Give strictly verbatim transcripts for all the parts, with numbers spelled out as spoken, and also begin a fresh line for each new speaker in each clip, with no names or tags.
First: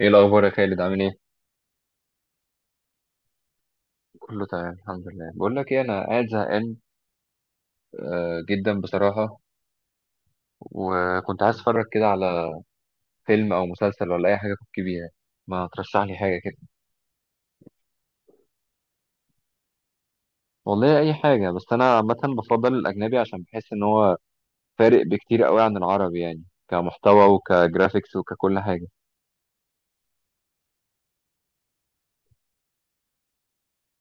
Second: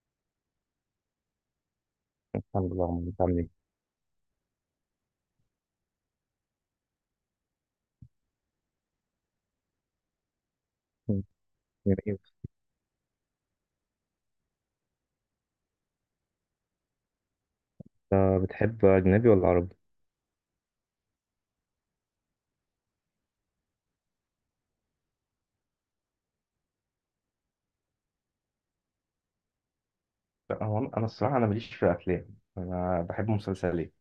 ايه الاخبار يا خالد، عامل ايه؟
الحمد لله عمرو، انت عامل ايه؟
كله تمام الحمد لله. بقول لك ايه، انا قاعد زهقان آه، جدا بصراحه.
م-
وكنت عايز اتفرج كده
جميل.
على فيلم او مسلسل ولا اي حاجه أفك بيها. ما ترشح لي حاجه كده.
انت بتحب أجنبي ولا عربي؟
والله اي حاجه، بس انا عامه بفضل الاجنبي عشان بحس ان هو فارق بكتير قوي عن العربي، يعني كمحتوى وكجرافيكس وككل حاجه.
لا، هو انا أنا الصراحه انا ماليش في الافلام، انا بحب مسلسلات.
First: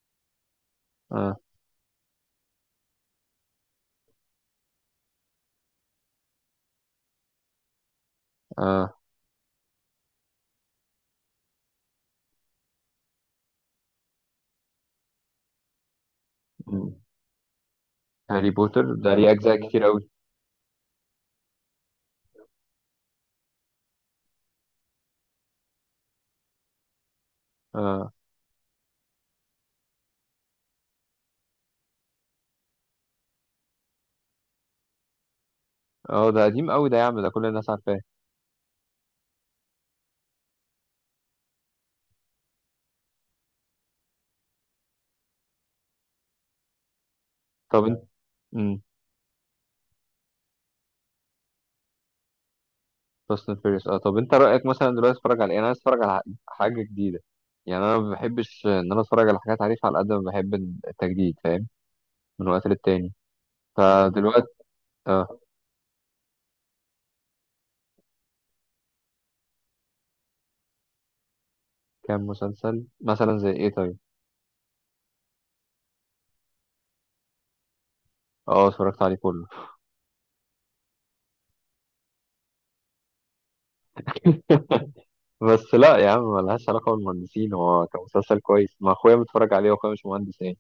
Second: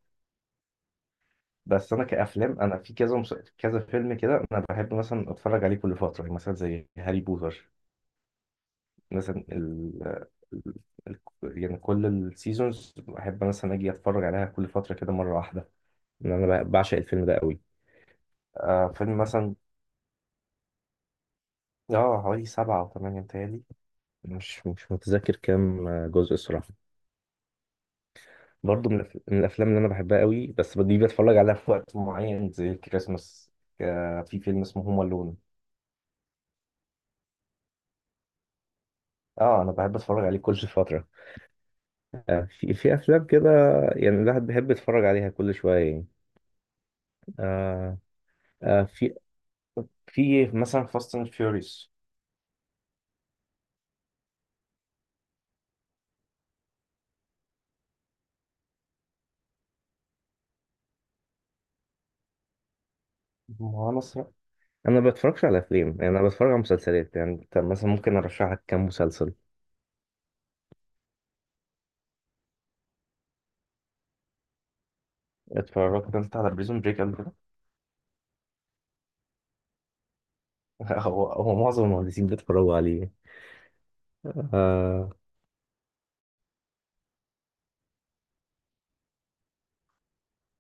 اه،
بس انا كافلام، انا في كذا مس... كذا فيلم كده انا بحب مثلا اتفرج عليه كل فتره، يعني مثلا زي هاري بوتر
اه.
مثلا. ال... ال... ال... يعني كل السيزونز بحب مثلا اجي اتفرج عليها كل فتره كده مره واحده، إن أنا ب-
م.
بعشق الفيلم ده قوي.
هاري بوتر
آه،
ده
فيلم
ليه
مثلا،
اجزاء كتير قوي؟
اه، حوالي سبعة أو ثمانية متهيألي. مش مش متذكر كام جزء الصراحة.
اه،
برضو من الأف- من الافلام اللي انا بحبها قوي، بس دي بتفرج عليها في وقت معين زي الكريسماس. ك- في فيلم اسمه هوم الون.
اه. ده قديم قوي ده يا عم، ده كل الناس عارفاه.
اه، انا بحب اتفرج عليه كل فتره. آه، في في افلام كده يعني الواحد بيحب يتفرج عليها كل شويه يعني.
طب
آه
انت
آه في في مثلا فاست اند فيوريوس.
فاست اند فيوريوس، اه. طب انت رايك مثلا دلوقتي اتفرج على ايه؟ انا عايز اتفرج على حاجه جديده، يعني انا ما بحبش ان انا اتفرج على حاجات عارفها، على قد ما بحب التجديد فاهم، من وقت للتاني.
ما انا صراحة-
فدلوقتي.
انا ما
اه.
بتفرجش على افلام، يعني انا بتفرج على مسلسلات. يعني انت مثلا ممكن ارشح لك كام مسلسل.
كام مسلسل مثلا زي ايه طيب؟
اتفرجت انت على بريزون بريك قبل كده؟
اه، اتفرجت عليه كله.
هو هو معظم المهندسين بيتفرجوا عليه. آه.
بس لا يا عم، ملهاش علاقه بالمهندسين، هو كان مسلسل كويس، ما اخويا متفرج عليه واخويا مش مهندس يعني.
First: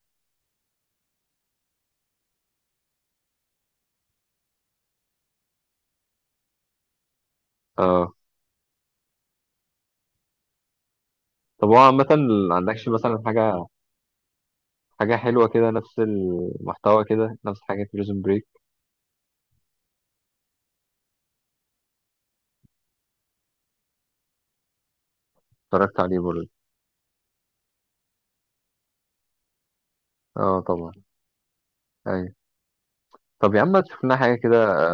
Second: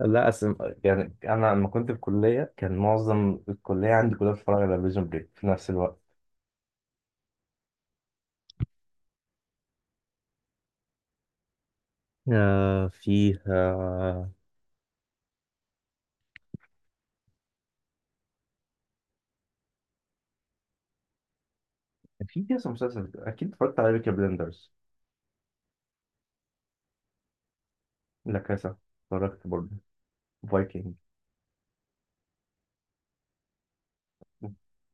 لا أسم... يعني انا لما كنت في الكليه كان معظم الكليه عندي كلها بتتفرج على بريزون بريك في نفس الوقت.
اه. طب هو عامه ما عندكش
آه
مثلا حاجه
فيها
حاجه حلوه كده، نفس المحتوى كده، نفس حاجه بريزون بريك.
كان في كذا مسلسل. اكيد اتفرجت على بيكي بلندرز.
اتفرجت عليه برضه.
لا كاسا اتفرجت برضه.
اه، طبعا.
فايكنج.
أيوة. طب يا عم ما تشوف لنا حاجه كده.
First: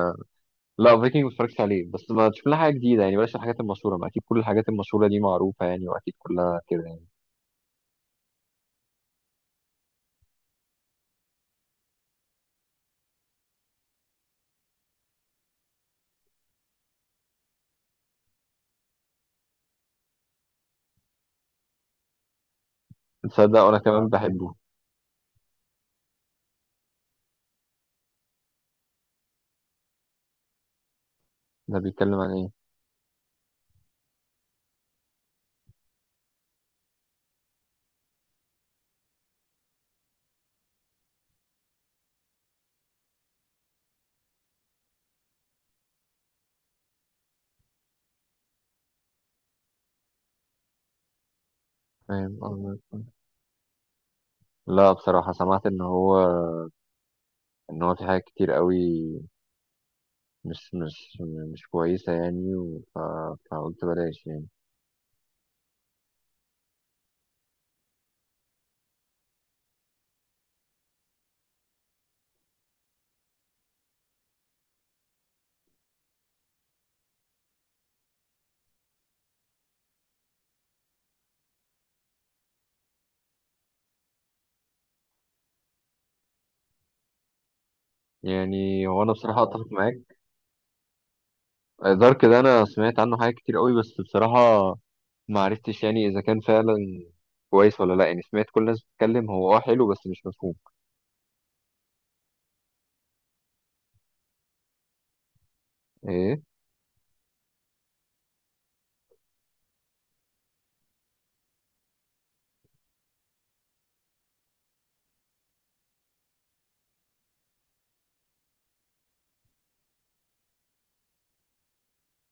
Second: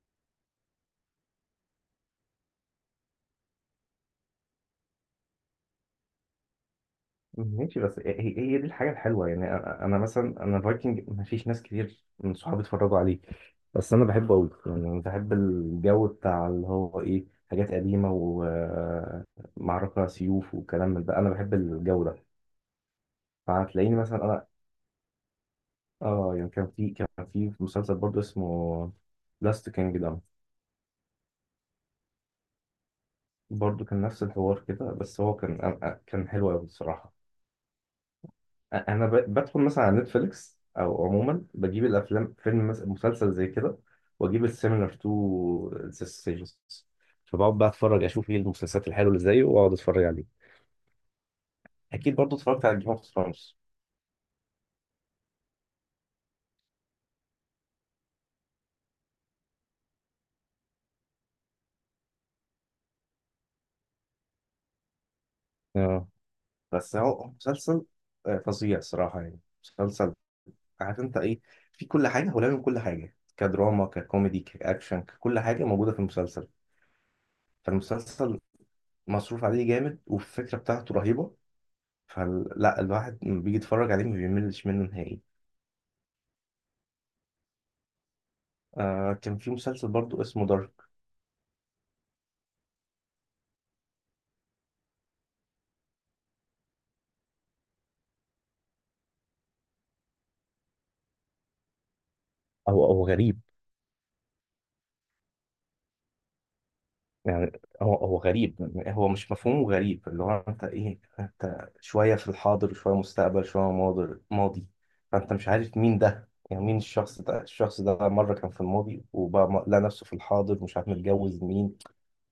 لا، فايكنج ما اتفرجتش عليه، بس ما تشوف لنا حاجه جديده، يعني بلاش الحاجات المشهوره، ما اكيد كل الحاجات المشهوره دي معروفه يعني، واكيد كلها كده يعني.
ماشي، بس هي هي هي دي الحاجه الحلوه. يعني انا أنا مثلا، انا فايكنج ما فيش ناس كتير من صحابي اتفرجوا عليه، بس انا بحبه قوي. يعني انا بحب الجو بتاع اللي هو ايه، حاجات قديمه ومعركه سيوف وكلام من ده، انا بحب الجو ده.
تصدق وانا
فهتلاقيني
كمان
مثلا انا،
بحبه.
اه، يعني كان في كان في مسلسل برضه اسمه لاست كينجدم.
ده بيتكلم عن ايه؟
برضه كان نفس الحوار كده، بس هو كان أنا- أنا- كان حلو قوي الصراحه. أ- انا ب- بدخل مثلا على نتفليكس او عموما بجيب الافلام، فيلم مثلا مسلسل زي كده، واجيب السيميلر تو ذا سيجنز، فبقعد بقى اتفرج اشوف ايه المسلسلات الحلوه اللي زيه واقعد اتفرج عليه. اكيد برضه
فاهم
اتفرجت على جيم
قصدك.
اوف ثرونز.
لا بصراحه سمعت ان هو ان هو في حاجات كتير قوي مش مش مش كويسه، يعني و- ف... فقلت بلاش يعني.
اه، بس هو مسلسل، آه، فظيع صراحه يعني. مسلسل، عارف انت ايه، في كل حاجه، هو لازم كل حاجه، كدراما ككوميدي كاكشن ككل حاجه موجوده في المسلسل. فالمسلسل مصروف عليه جامد، والفكره بتاعته رهيبه، فلا الواحد لما بيجي يتفرج عليه ما بيملش منه نهائي.
يعني هو انا
آه، كان
بصراحه
في
اتفق
مسلسل
معاك.
برضو اسمه دارك.
دارك ده انا سمعت عنه حاجات كتير قوي، بس بصراحه ما عرفتش يعني اذا كان فعلا كويس ولا لا، يعني سمعت كل الناس بتتكلم، هو اه حلو بس مش مفهوم.
هو هو غريب.
ايه.
يعني هو هو غريب، هو مش مفهومه، غريب اللي هو انت ايه، انت شوية في الحاضر شوية مستقبل شوية ماضي ماضي. فانت مش عارف مين ده، يعني مين الشخص ده، الشخص ده مرة كان في الماضي وبقى م- لقى نفسه في الحاضر، مش عارف متجوز مين.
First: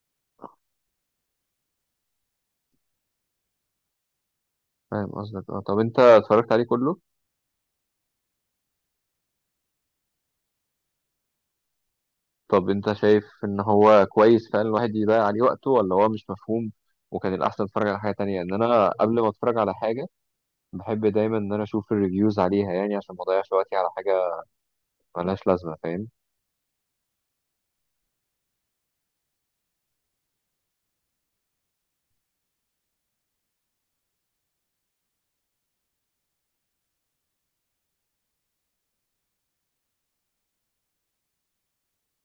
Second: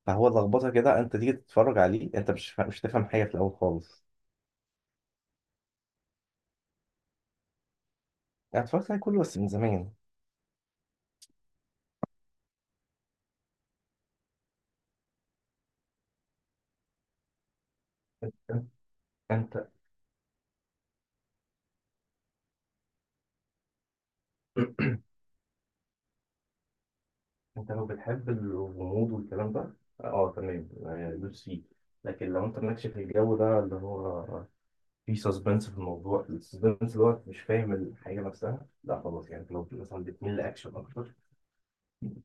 فهو لخبطة كده، انت تيجي تتفرج عليه، انت مش فا- مش تفهم حاجة في الأول خالص.
فاهم قصدك اه. طب انت اتفرجت عليه كله؟
انا اتفرجت عليه كله بس من زمان.
طب انت شايف ان هو كويس فعلا الواحد يضيع عليه وقته، ولا هو مش مفهوم وكان الاحسن اتفرج على حاجه تانية؟ ان
انت
انا قبل ما اتفرج
انت
على حاجه بحب دايما ان انا اشوف الريفيوز عليها، يعني عشان ما اضيعش وقتي على حاجه ملهاش لازمه فاهم.
انت لو بتحب الغموض والكلام ده، اه تمام، آه، دوس فيه. لكن لو انت مالكش في الجو ده اللي هو في سسبنس في الموضوع، السسبنس دوت مش فاهم الحاجة نفسها، لا خلاص. يعني لو مثلا بتميل لأكشن أكتر،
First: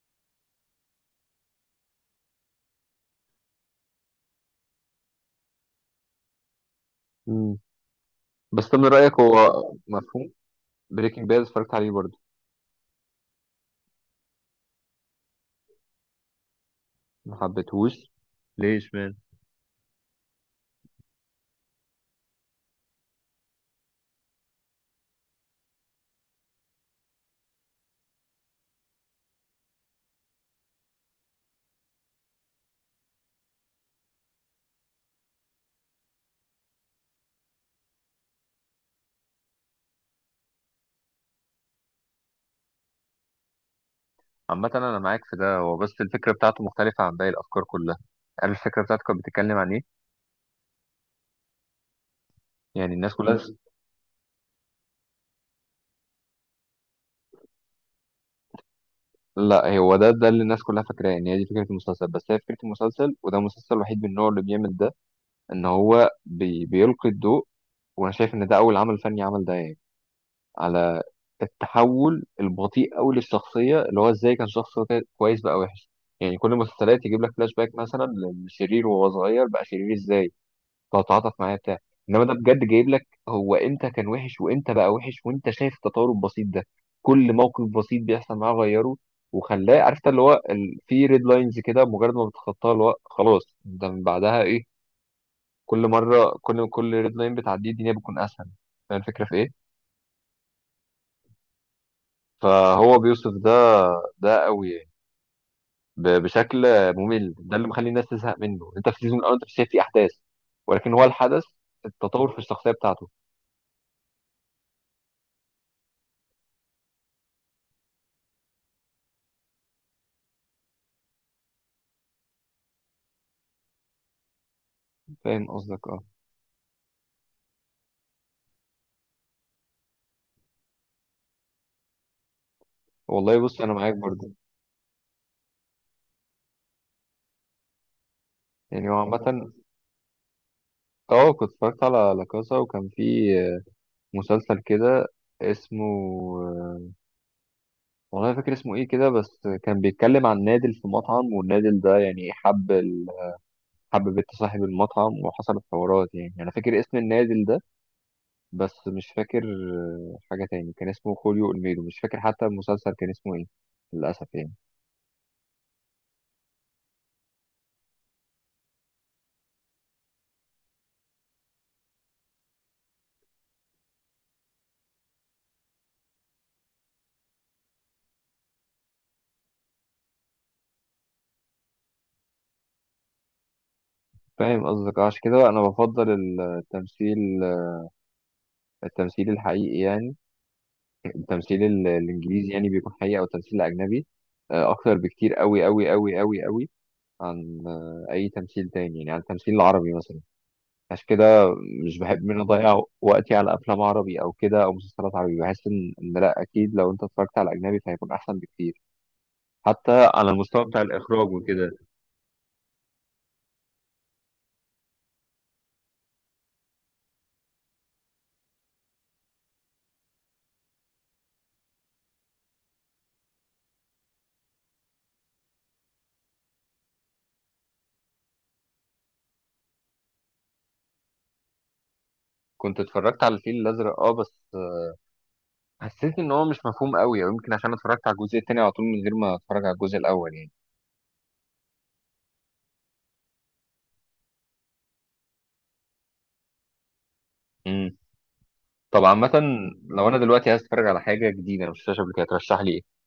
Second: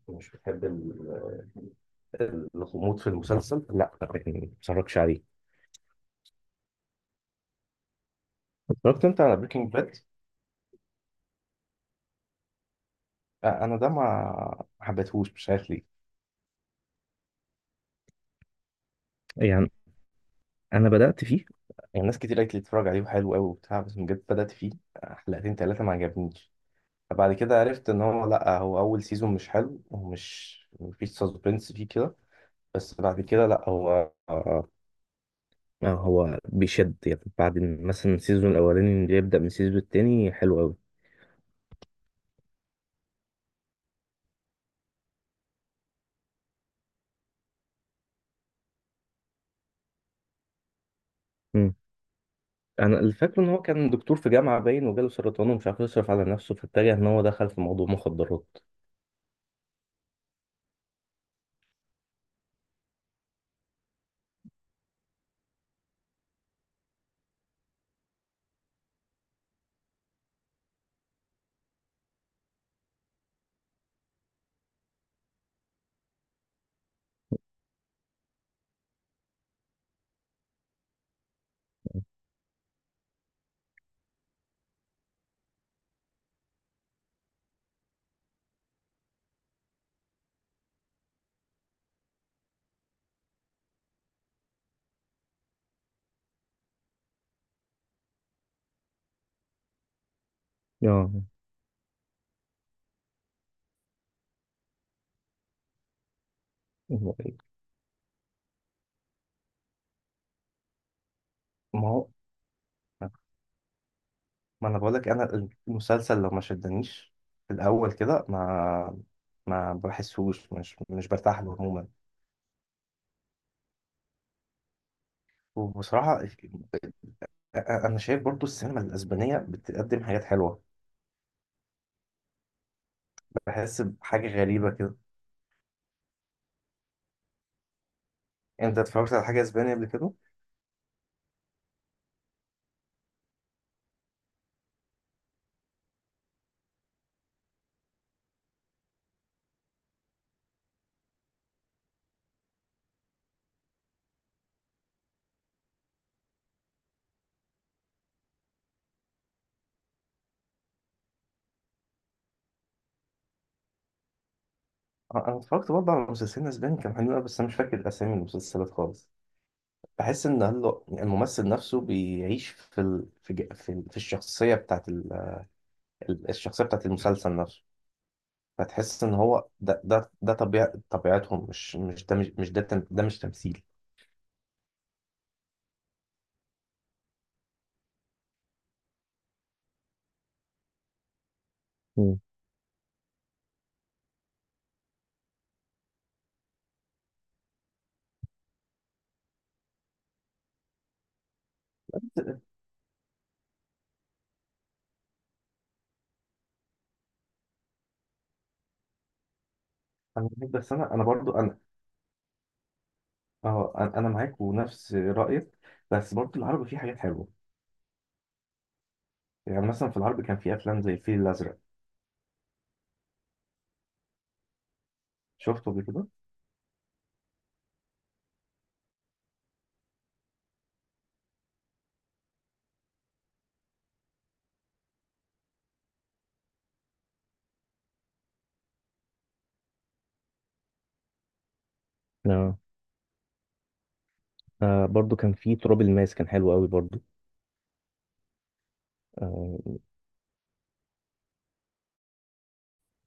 مش بتحب ال- الغموض في المسلسل، لا ما تتفرجش عليه.
مم. بس طب من
اتفرجت
رايك
أنت
هو
على بريكنج باد؟
مفهوم؟ بريكنج باد اتفرجت عليه برضه.
أنا ده ما ما حبيتهوش، مش عارف ليه.
ما حبيتهوش؟ ليش؟
يعني انا بدأت فيه، يعني ناس كتير قالت لي اتفرج عليه وحلو قوي وبتاع، بس بجد بدأت فيه حلقتين تلاتة ما عجبنيش. فبعد كده عرفت ان هو لا، هو اول سيزون مش حلو ومش مفيش سسبنس فيه كده، بس بعد كده لا، هو، آه، هو بيشد يعني. بعد مثلا السيزون الاولاني، اللي يبدا من السيزون التاني حلو قوي.
عامة أنا معاك في ده، هو بس الفكرة بتاعته مختلفة عن باقي الأفكار كلها. عارف الفكرة بتاعته كانت بتتكلم عن إيه؟
مم.
يعني
انا
الناس كلها.
الفكره ان هو كان دكتور في جامعه باين وجاله سرطان ومش عارف يصرف على نفسه، فاتجه ان هو دخل في موضوع مخدرات.
لا هو ده ده اللي الناس كلها فاكراه إن هي دي فكرة المسلسل، بس هي فكرة المسلسل وده المسلسل الوحيد من نوعه اللي بيعمل ده، إن هو بي... بيلقي الضوء. وأنا شايف إن ده أول عمل فني عمل ده، يعني على التحول البطيء أوي للشخصية، اللي هو إزاي كان شخص كا- كويس بقى وحش. يعني كل المسلسلات يجيب لك فلاش باك مثلا لشرير وهو صغير بقى شرير إزاي، تتعاطف معاه بتاع، انما ده بجد جايب لك هو امتى كان وحش وامتى بقى وحش، وانت شايف التطور البسيط ده، كل موقف بسيط بيحصل معاه غيره وخلاه، عرفت اللي هو ال... في ريد لاينز كده، مجرد ما بتخطاها اللي هو خلاص ده من بعدها ايه. كل مره، كل كل ريد لاين بتعديه الدنيا بتكون اسهل. فاهم الفكره في ايه؟
اه.
فهو بيوصف ده، ده قوي يعني ب... بشكل
ما
ممل. ده اللي مخلي الناس تزهق منه، انت في السيزون الاول انت مش شايف فيه احداث، ولكن هو الحدث،
هو
التطور في الشخصيه بتاعته.
ما انا بقول لك، انا المسلسل لو ما شدنيش في الاول كده ما ما بحسوش، مش مش برتاح له عموما.
فاهم قصدك اه.
وبصراحه، انا شايف برضو السينما الاسبانيه بتقدم حاجات حلوه.
والله بص انا
بحس
معاك
بحاجه
برضه.
غريبه كده. انت
يعني هو
اتفرجت على حاجه
عامه،
اسبانيه قبل كده؟
اه كنت اتفرجت على لا كاسا، وكان في مسلسل كده اسمه، والله فاكر اسمه ايه كده، بس كان بيتكلم عن نادل في مطعم والنادل ده يعني حب ال... حب بنت صاحب المطعم وحصلت حوارات، يعني انا فاكر اسم النادل ده بس مش فاكر حاجه تاني، كان اسمه خوليو اولميدو، مش فاكر حتى المسلسل كان اسمه ايه للاسف يعني.
انا اتفرجت برضه على مسلسلين اسباني كان حلو أوي، بس انا مش فاكر اسامي المسلسلات خالص. بحس ان هل- الممثل نفسه بيعيش في ال... في ج- في, ال... في الشخصيه بتاعت ال... ال- الشخصيه بتاعت المسلسل نفسه. فتحس ان هو ده ده ده طبيع... طبيعتهم، مش مش ده، مش مش ده، تم... ده مش تمثيل.
فاهم قصدك آه، عشان كده انا بفضل التمثيل التمثيل الحقيقي يعني، التمثيل ال-
مم.
الانجليزي يعني بيكون حقيقي، او التمثيل الاجنبي آه، اكتر بكتير قوي قوي قوي قوي قوي عن آه، اي تمثيل تاني، يعني عن التمثيل العربي مثلا. عشان كده مش بحب ان أنا اضيع وقتي على افلام عربي او كده او مسلسلات عربي، بحس ان إن لا، اكيد لو انت اتفرجت على اجنبي فهيكون احسن بكتير، حتى
انا
على
معاك،
المستوى
بس
بتاع
انا انا
الاخراج
برضو انا
وكده.
اه انا أنا معاك ونفس رايك. بس برضو العربي فيه حاجات حلوه. يعني مثلا في العربي كان في افلام زي الفيل الازرق، شفته قبل كده؟
كنت اتفرجت على الفيل الازرق اه، بس حسيت ان هو مش مفهوم قوي، او يمكن عشان اتفرجت على الجزء التاني على طول من غير ما اتفرج على الجزء الاول
آه. آه، برضو كان في تراب الماس، كان حلو قوي برضو.
يعني. طب عامة
آه.
لو أنا دلوقتي عايز أتفرج على حاجة جديدة أنا مش شفتهاش قبل كده، ترشح لي إيه؟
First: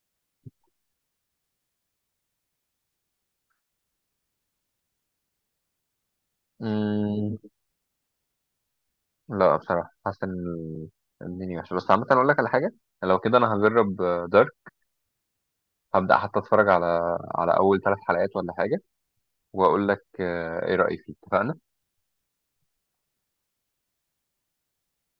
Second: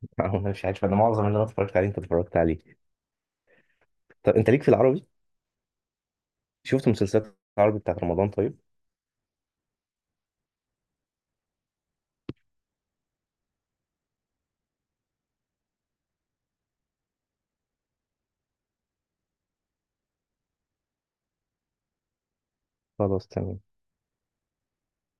انا مش عارف، انا معظم اللي انا اتفرجت عليه انت اتفرجت عليه. طب انت ليك في العربي؟ شفت مسلسلات
مم...
العربي بتاعت رمضان؟ طيب،
لا بصراحة حاسس إن الدنيا وحشة، بس عامة أقول لك على حاجة، لو كده أنا هجرب دارك، هبدأ حتى أتفرج على على أول ثلاث حلقات ولا حاجة، وأقول لك آه، إيه رأيي فيه اتفقنا؟
خلاص تمام.